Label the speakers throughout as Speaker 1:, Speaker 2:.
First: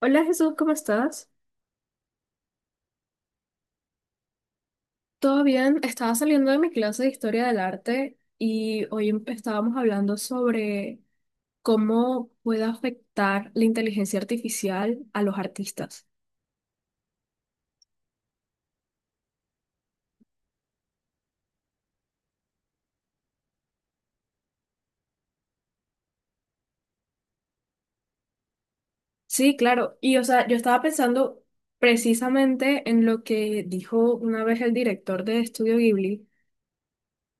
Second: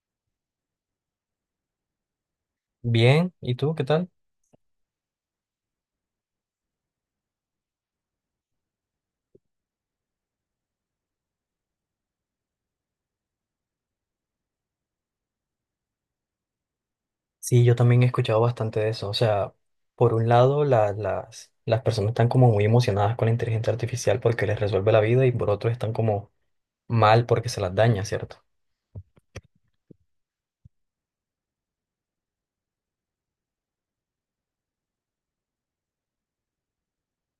Speaker 1: Hola Jesús, ¿cómo estás?
Speaker 2: Bien, ¿y tú qué tal?
Speaker 1: ¿Todo bien? Estaba saliendo de mi clase de historia del arte y hoy estábamos hablando sobre cómo puede afectar la inteligencia artificial a los artistas.
Speaker 2: Sí, yo también he escuchado bastante de eso. O sea, por un lado, las personas están como muy emocionadas con la inteligencia artificial porque les resuelve la vida y por otro están como mal porque se las daña, ¿cierto?
Speaker 1: Sí, claro. Y o sea, yo estaba pensando precisamente en lo que dijo una vez el director de Estudio Ghibli,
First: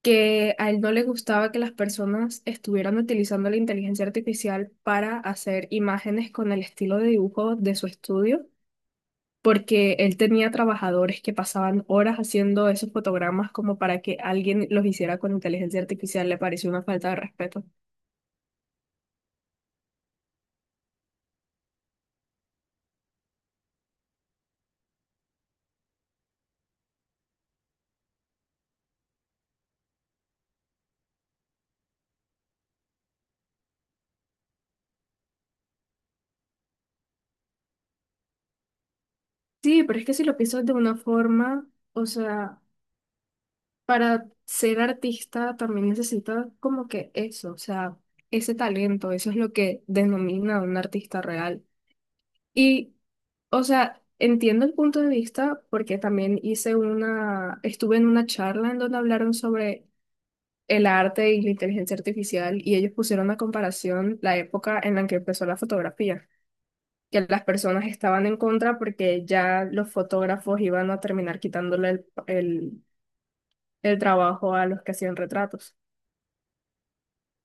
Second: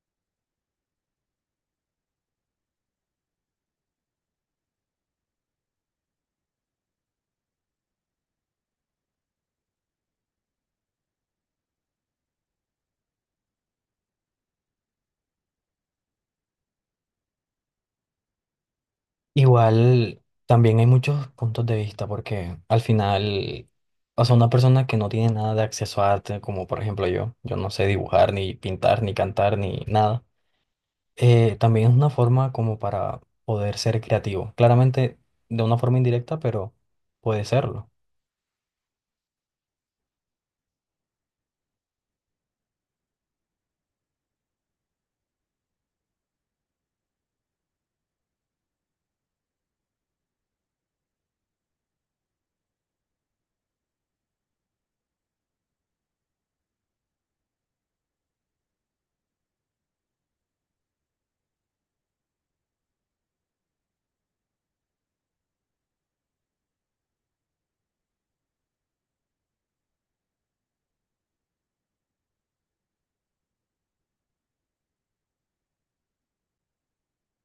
Speaker 1: que a él no le gustaba que las personas estuvieran utilizando la inteligencia artificial para hacer imágenes con el estilo de dibujo de su estudio porque él tenía trabajadores que pasaban horas haciendo esos fotogramas como para que alguien los hiciera con inteligencia artificial. Le pareció una falta de respeto.
Speaker 2: Igual, también hay muchos puntos de vista porque al final, o sea, una persona que no tiene nada de acceso a arte, como por ejemplo yo, yo no sé dibujar, ni pintar, ni cantar, ni nada. También es una forma como para poder ser creativo. Claramente de una forma indirecta, pero puede serlo.
Speaker 1: Sí, pero es que si lo piensas de una forma, o sea, para ser artista también necesitas como que eso, o sea, ese talento. Eso es lo que denomina a un artista real. Y, o sea, entiendo el punto de vista porque también hice una, estuve en una charla en donde hablaron sobre el arte y la inteligencia artificial y ellos pusieron a comparación la época en la que empezó la fotografía, que las personas estaban en contra porque ya los fotógrafos iban a terminar quitándole el trabajo a los que hacían retratos.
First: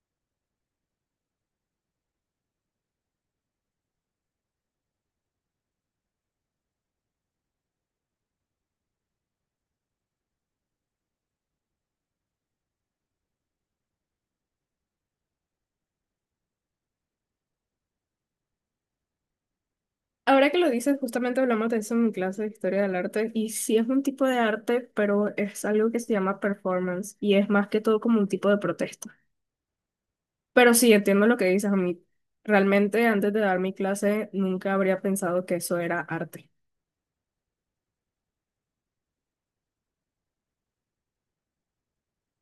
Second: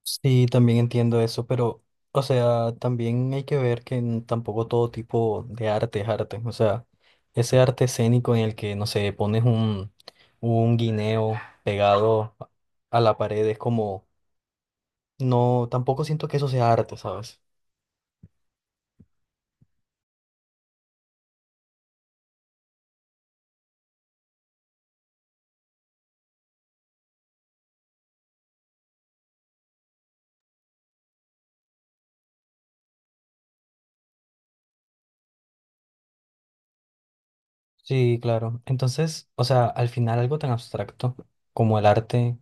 Speaker 2: Sí, también entiendo eso, pero, o sea, también hay que ver que tampoco todo tipo de arte es arte. O sea, ese arte escénico en el que, no sé, pones un guineo pegado a la pared es como, no, tampoco siento que eso sea arte, ¿sabes?
Speaker 1: Ahora que lo dices, justamente hablamos de eso en mi clase de historia del arte y sí es un tipo de arte, pero es algo que se llama performance y es más que todo como un tipo de protesta. Pero sí, entiendo lo que dices a mí. Realmente antes de dar mi clase nunca habría pensado que eso era arte.
Speaker 2: Sí, claro. Entonces, o sea, al final algo tan abstracto como el arte,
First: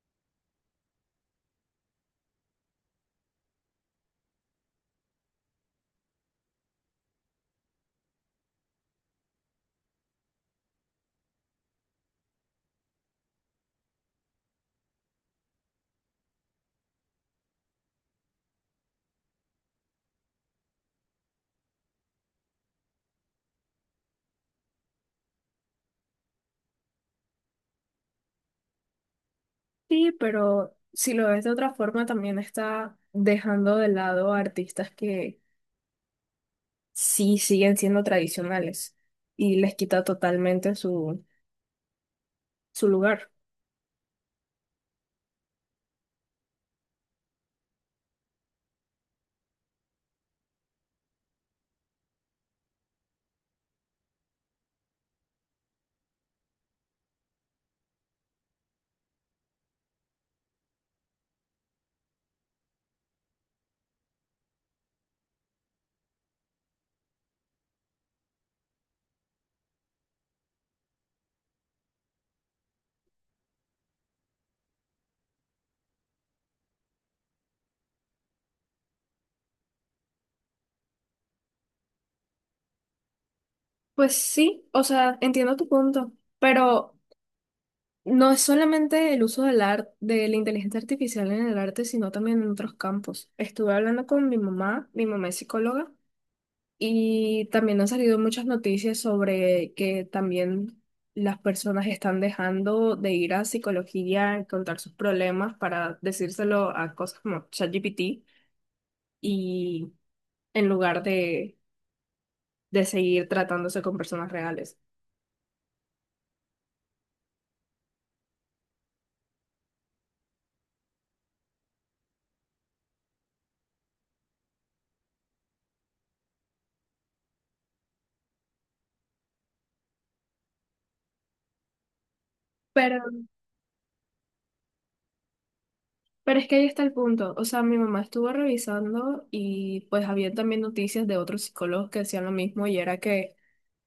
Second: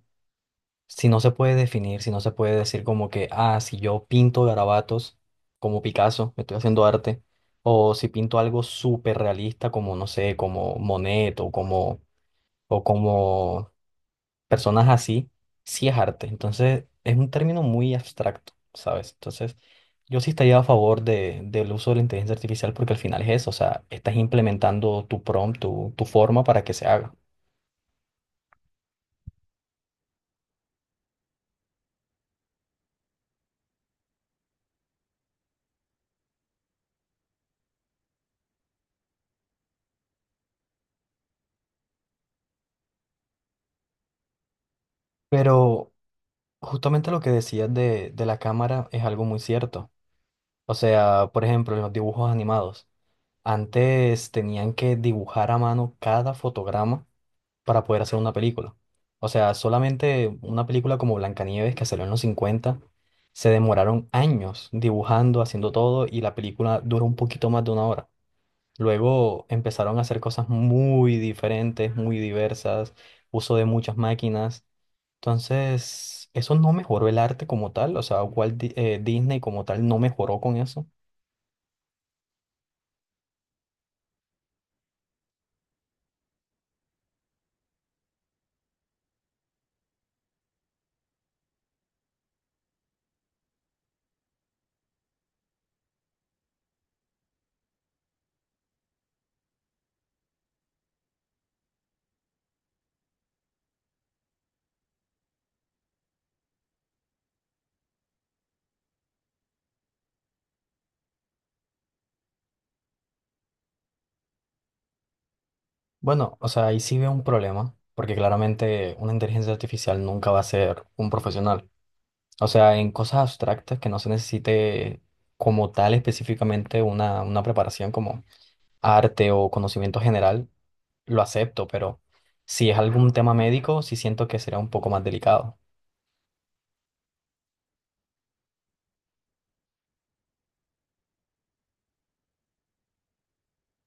Speaker 2: si no se puede definir, si no se puede decir como que, ah, si yo pinto garabatos como Picasso, me estoy haciendo arte, o si pinto algo súper realista como, no sé, como Monet o como personas así, sí es arte. Entonces, es un término muy abstracto, ¿sabes? Entonces, yo sí estaría a favor del uso de la inteligencia artificial porque al final es eso, o sea, estás implementando tu prompt, tu forma para que se haga.
Speaker 1: Sí, pero si lo ves de otra forma, también está dejando de lado a artistas que sí siguen siendo tradicionales y les quita totalmente su, su lugar.
Speaker 2: Pero justamente lo que decías de la cámara es algo muy cierto. O sea, por ejemplo, los dibujos animados. Antes tenían que dibujar a mano cada fotograma para poder hacer una película. O sea, solamente una película como Blancanieves, que salió en los 50, se demoraron años dibujando, haciendo todo, y la película duró un poquito más de una hora. Luego empezaron a hacer cosas muy diferentes, muy diversas, uso de muchas máquinas. Entonces, eso no mejoró el arte como tal, o sea, Walt Disney como tal no mejoró con eso.
Speaker 1: Pues sí, o sea, entiendo tu punto, pero no es solamente el uso del arte, de la inteligencia artificial en el arte, sino también en otros campos. Estuve hablando con mi mamá es psicóloga, y también han salido muchas noticias sobre que también las personas están dejando de ir a psicología a contar sus problemas para decírselo a cosas como ChatGPT y en lugar de seguir tratándose con personas reales.
Speaker 2: Bueno, o sea, ahí sí veo un problema, porque claramente una inteligencia artificial nunca va a ser un profesional. O sea, en cosas abstractas que no se necesite como tal específicamente una preparación como arte o conocimiento general, lo acepto, pero si es
Speaker 1: Pero,
Speaker 2: algún tema médico, sí siento que será un poco más delicado.
Speaker 1: pero es que ahí está el punto. O sea, mi mamá estuvo revisando y pues había también noticias de otros psicólogos que decían lo mismo y era que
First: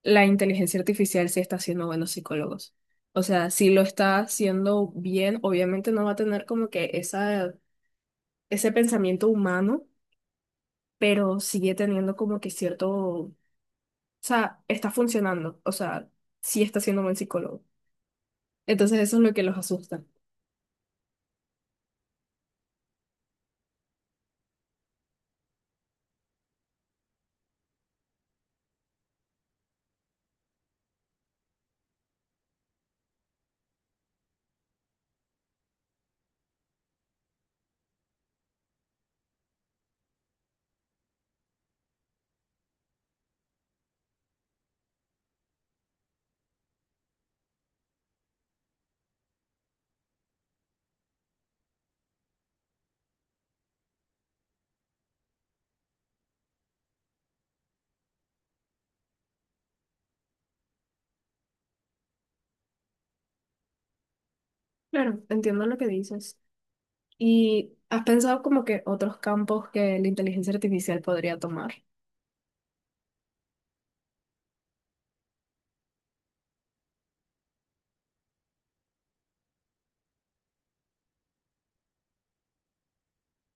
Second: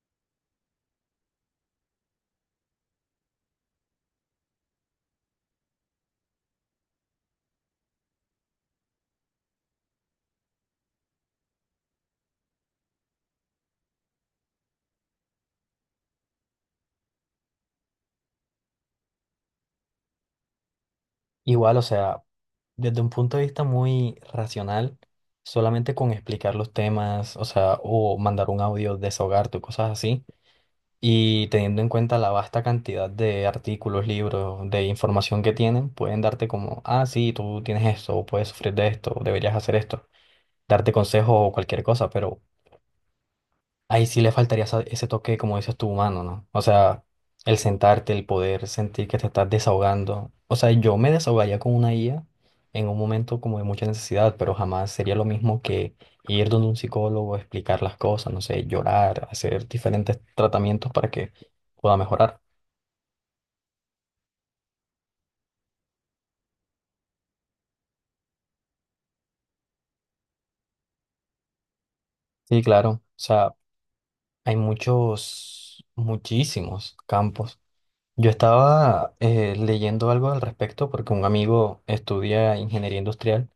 Speaker 1: la inteligencia artificial sí está haciendo buenos psicólogos. O sea, si lo está haciendo bien, obviamente no va a tener como que esa, ese pensamiento humano, pero sigue teniendo como que cierto, o sea, está funcionando, o sea, sí está siendo buen psicólogo. Entonces eso es lo que los asusta.
Speaker 2: Igual, o sea, desde un punto de vista muy racional, solamente con explicar los temas, o sea, o mandar un audio, desahogarte o cosas así. Y teniendo en cuenta la vasta cantidad de artículos, libros, de información que tienen, pueden darte como, ah, sí, tú tienes esto, o puedes sufrir de esto, o deberías hacer esto, darte consejo o cualquier cosa, pero ahí sí le faltaría ese toque, como dices tú, humano, ¿no? O sea, el sentarte, el poder sentir que te estás desahogando. O sea, yo me desahogaría con una IA en un momento como de mucha necesidad, pero jamás sería lo mismo que ir donde un psicólogo, explicar las cosas, no sé, llorar, hacer diferentes tratamientos para que pueda mejorar.
Speaker 1: Claro, entiendo lo que dices. ¿Y has pensado como que otros campos que la inteligencia artificial podría tomar?
Speaker 2: Sí, claro. O sea, hay muchos, muchísimos campos. Yo estaba leyendo algo al respecto porque un amigo estudia ingeniería industrial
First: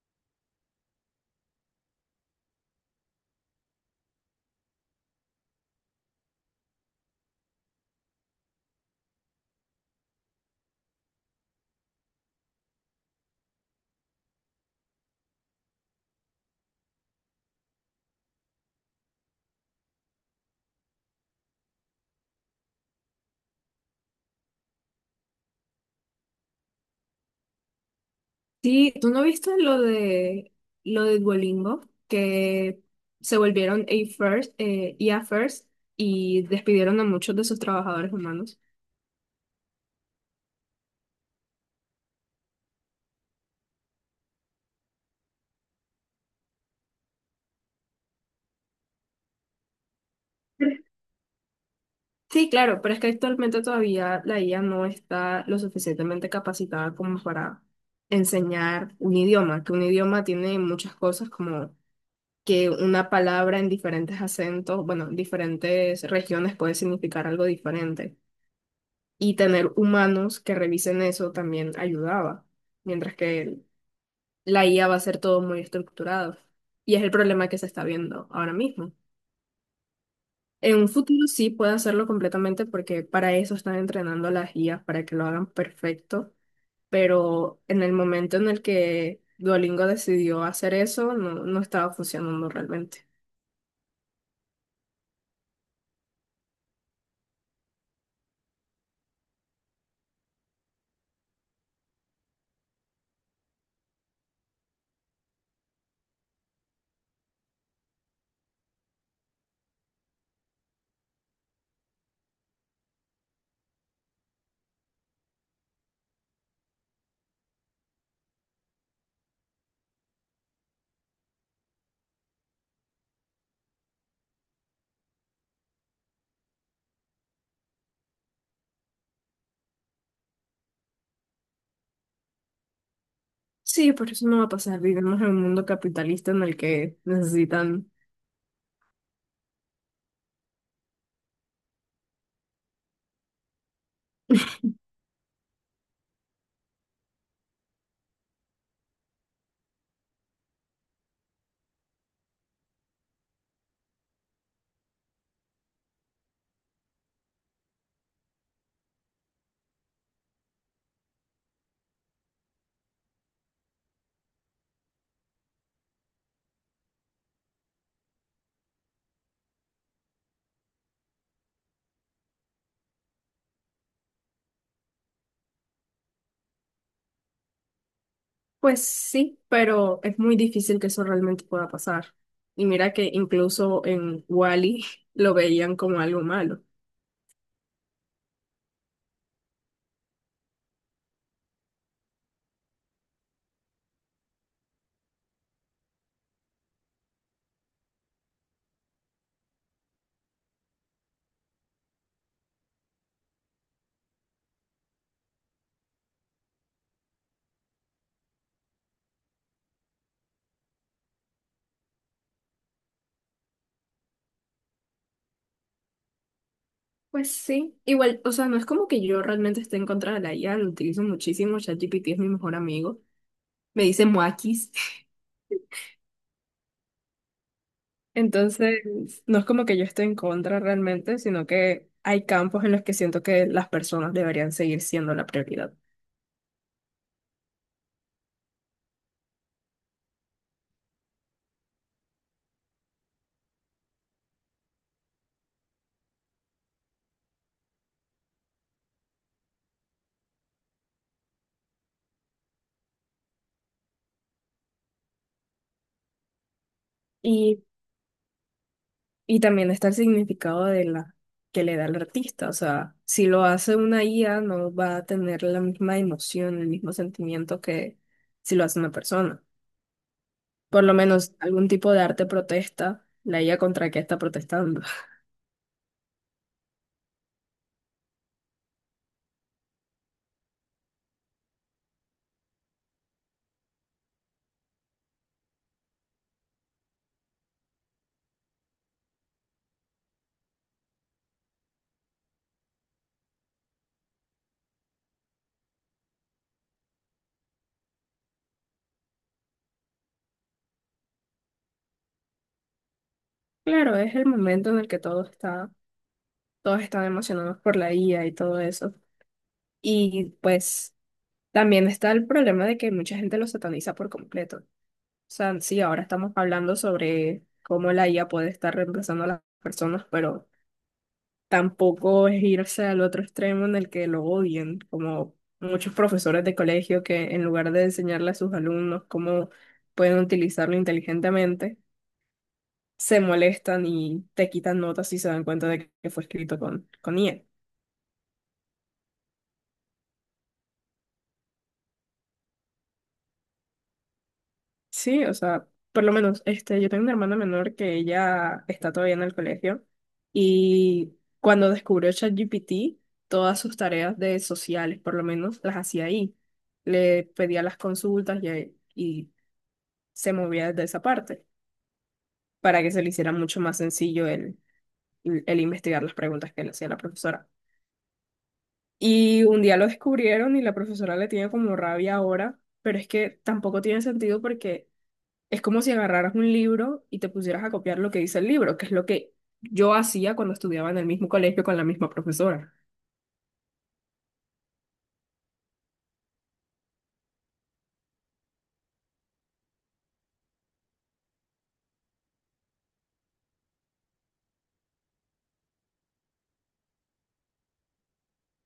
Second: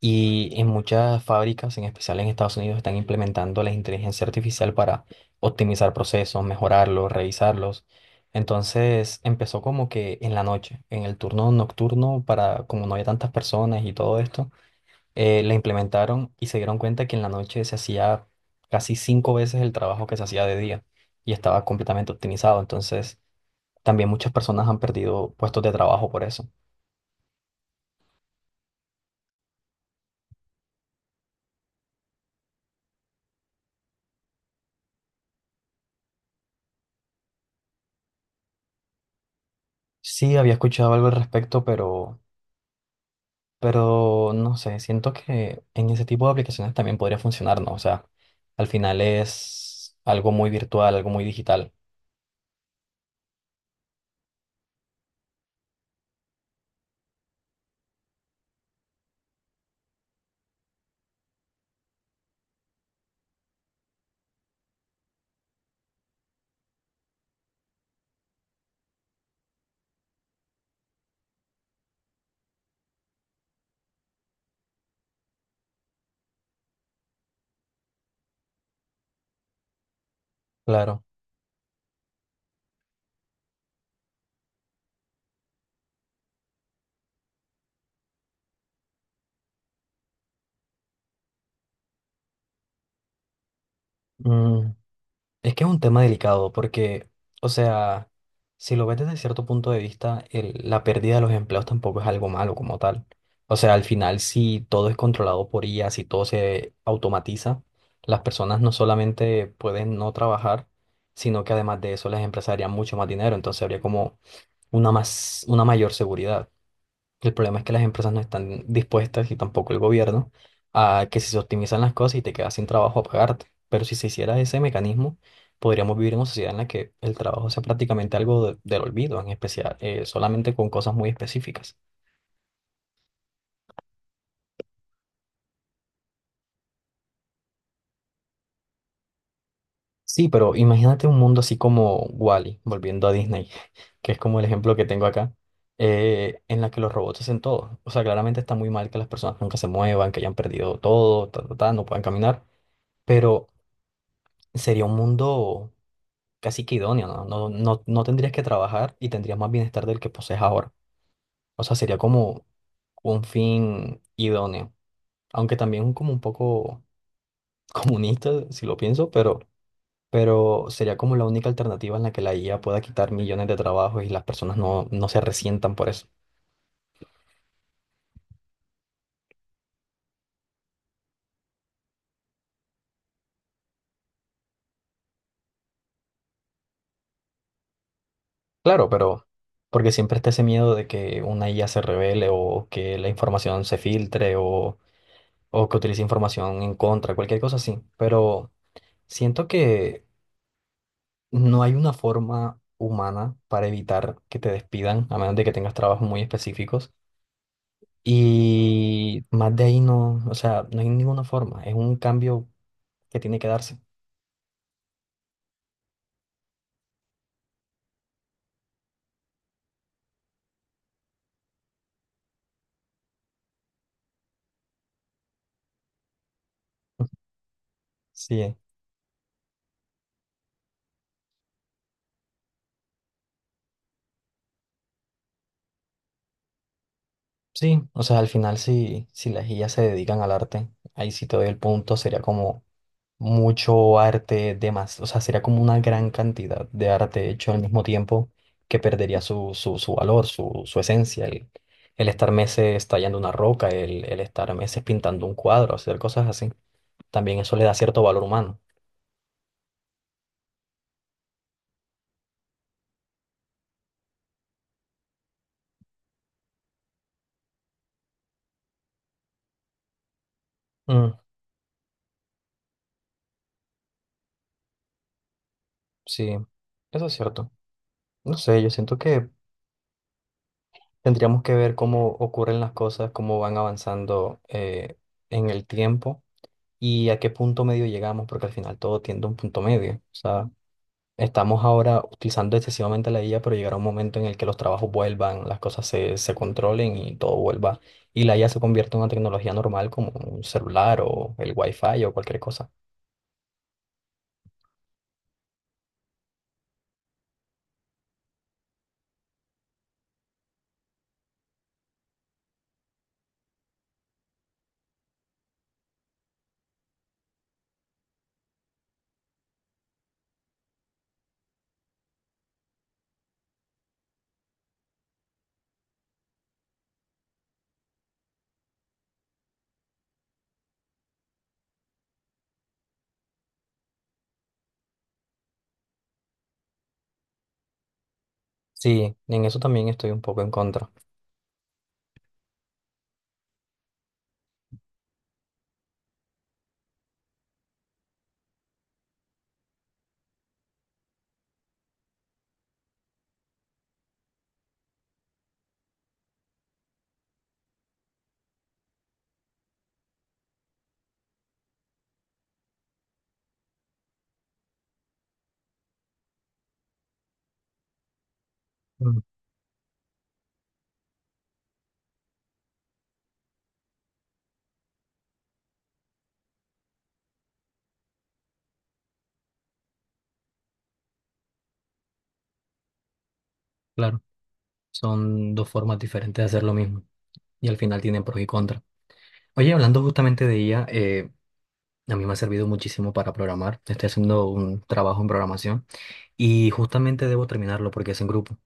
Speaker 2: y en muchas fábricas, en especial en Estados Unidos, están implementando la inteligencia artificial para optimizar procesos, mejorarlos, revisarlos. Entonces empezó como que en la noche, en el turno nocturno, para como no había tantas personas y todo esto. La implementaron y se dieron cuenta que en la noche se hacía casi cinco veces el trabajo que se hacía de día y estaba completamente optimizado. Entonces, también muchas personas han perdido puestos de trabajo por eso.
Speaker 1: Sí, ¿tú no viste lo de Duolingo que se volvieron A first, I a first y despidieron a muchos de sus trabajadores humanos?
Speaker 2: Sí, había escuchado algo al respecto, pero, no sé, siento que en ese tipo de aplicaciones también podría funcionar, ¿no? O sea, al final es algo muy virtual, algo muy digital.
Speaker 1: Sí, claro, pero es que actualmente todavía la IA no está lo suficientemente capacitada como para enseñar un idioma, que un idioma tiene muchas cosas como que una palabra en diferentes acentos, bueno, en diferentes regiones puede significar algo diferente, y tener humanos que revisen eso también ayudaba, mientras que la IA va a ser todo muy estructurado. Y es el problema que se está viendo ahora mismo. En un
Speaker 2: Claro.
Speaker 1: futuro sí puede hacerlo completamente porque para eso están entrenando a las IAs, para que lo hagan perfecto, pero en el momento en el que Duolingo decidió hacer eso, no estaba funcionando realmente.
Speaker 2: Mm, Es que es un tema delicado porque, o sea, si lo ves desde cierto punto de vista, la pérdida de los empleos tampoco es algo malo como tal. O sea, al final, si todo es controlado por IA, si todo se automatiza, las personas no solamente pueden no trabajar, sino que además de eso las empresas harían mucho más dinero. Entonces habría como una mayor seguridad. El problema es que las empresas no están dispuestas y tampoco el gobierno a que si se optimizan las cosas y te quedas sin trabajo a pagarte. Pero si se hiciera ese mecanismo, podríamos vivir en una sociedad en la que el trabajo sea prácticamente algo del olvido, en especial, solamente con cosas muy específicas.
Speaker 1: Sí, por eso no va a pasar. Vivimos en un mundo capitalista en el que necesitan.
Speaker 2: Sí, pero imagínate un mundo así como Wall-E, volviendo a Disney, que es como el ejemplo que tengo acá, en la que los robots hacen todo. O sea, claramente está muy mal que las personas nunca se muevan, que hayan perdido todo, ta, ta, ta, no puedan caminar, pero sería un mundo casi que idóneo, ¿no? No, no, no tendrías que trabajar y tendrías más bienestar del que posees ahora. O sea, sería como un fin idóneo, aunque también como un poco comunista, si lo pienso, pero, sería como la única alternativa en la que la IA pueda quitar millones de trabajos y las personas no se resientan por eso.
Speaker 1: Pues sí, pero es muy difícil que eso realmente pueda pasar. Y mira que incluso en Wally lo veían como algo malo.
Speaker 2: Claro, pero porque siempre está ese miedo de que una IA se revele o que la información se filtre o que utilice información en contra, cualquier cosa así, pero... Siento que no hay una forma humana para evitar que te despidan, a menos de que tengas trabajos muy específicos. Y más de ahí no, o sea, no hay ninguna forma. Es un cambio que tiene que darse.
Speaker 1: Pues sí, igual, o sea, no es como que yo realmente esté en contra de la IA, lo utilizo muchísimo, ChatGPT es mi mejor amigo, me dice Moakis.
Speaker 2: Sí,
Speaker 1: Entonces, no es como que yo esté en contra realmente, sino que hay campos en los que siento que las personas deberían seguir siendo la prioridad.
Speaker 2: sí, o sea, al final si, las guías se dedican al arte, ahí sí te doy el punto, sería como mucho arte de más, o sea, sería como una gran cantidad de arte hecho al mismo tiempo que perdería su, valor, su, esencia, el estar meses tallando una roca, el estar meses pintando un cuadro, hacer cosas así. También eso
Speaker 1: Y
Speaker 2: le da cierto valor humano.
Speaker 1: y también está el significado de la que le da el artista. O sea, si lo hace una IA, no va a tener la misma emoción, el mismo sentimiento que si lo hace una persona. Por lo
Speaker 2: Mm,
Speaker 1: menos algún tipo de arte protesta, la IA contra qué está protestando.
Speaker 2: sí, eso es cierto. No sé, yo siento que tendríamos que ver cómo ocurren las cosas, cómo van avanzando en el tiempo y a qué punto medio llegamos, porque al final todo tiende a un punto medio. O sea, estamos ahora utilizando excesivamente la IA, pero llegará un momento en el que los trabajos vuelvan, las cosas se controlen y todo vuelva. Y la IA se convierte en una tecnología normal como un celular o el Wi-Fi o cualquier cosa.
Speaker 1: Claro, es el momento en el que todo está, todos están emocionados por la IA y todo eso. Y pues también está el problema de que mucha gente lo sataniza por completo. O sea, sí, ahora estamos hablando sobre cómo la IA puede estar reemplazando a las personas, pero tampoco es irse al otro extremo en el que lo odien, como muchos profesores de colegio que en lugar de enseñarle a sus alumnos cómo pueden utilizarlo inteligentemente, se molestan y te quitan notas si se dan cuenta de que fue escrito con IA.
Speaker 2: Sí, en eso también estoy un poco en contra.
Speaker 1: Sí, o sea, por lo menos este, yo tengo una hermana menor que ella está todavía en el colegio y cuando descubrió ChatGPT, todas sus tareas de sociales, por lo menos, las hacía ahí. Le pedía las consultas y se movía desde esa parte para que se le hiciera mucho más sencillo el investigar las preguntas que le hacía la profesora.
Speaker 2: Mm,
Speaker 1: Y un día lo descubrieron y la profesora le tiene como rabia ahora, pero es que tampoco tiene sentido porque es como si agarraras un libro y te pusieras a copiar lo que dice el libro, que es lo que yo hacía cuando estudiaba en el mismo colegio con la misma profesora.
Speaker 2: claro, son dos formas diferentes de hacer lo mismo y al final tienen pros y contras. Oye, hablando justamente de IA, a mí me ha servido muchísimo para programar. Estoy haciendo un trabajo en programación. Y justamente debo terminarlo porque es en grupo.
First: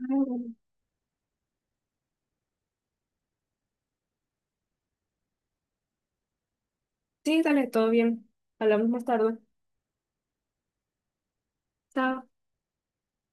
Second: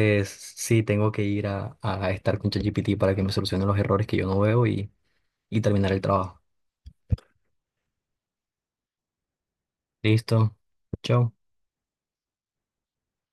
Speaker 1: Ah, bueno.
Speaker 2: sí, tengo que ir a, estar con ChatGPT para que me solucione los errores que yo no veo y terminar el trabajo.
Speaker 1: Sí, dale, todo bien. Hablamos más tarde.
Speaker 2: Listo. Chao.
Speaker 1: Chao.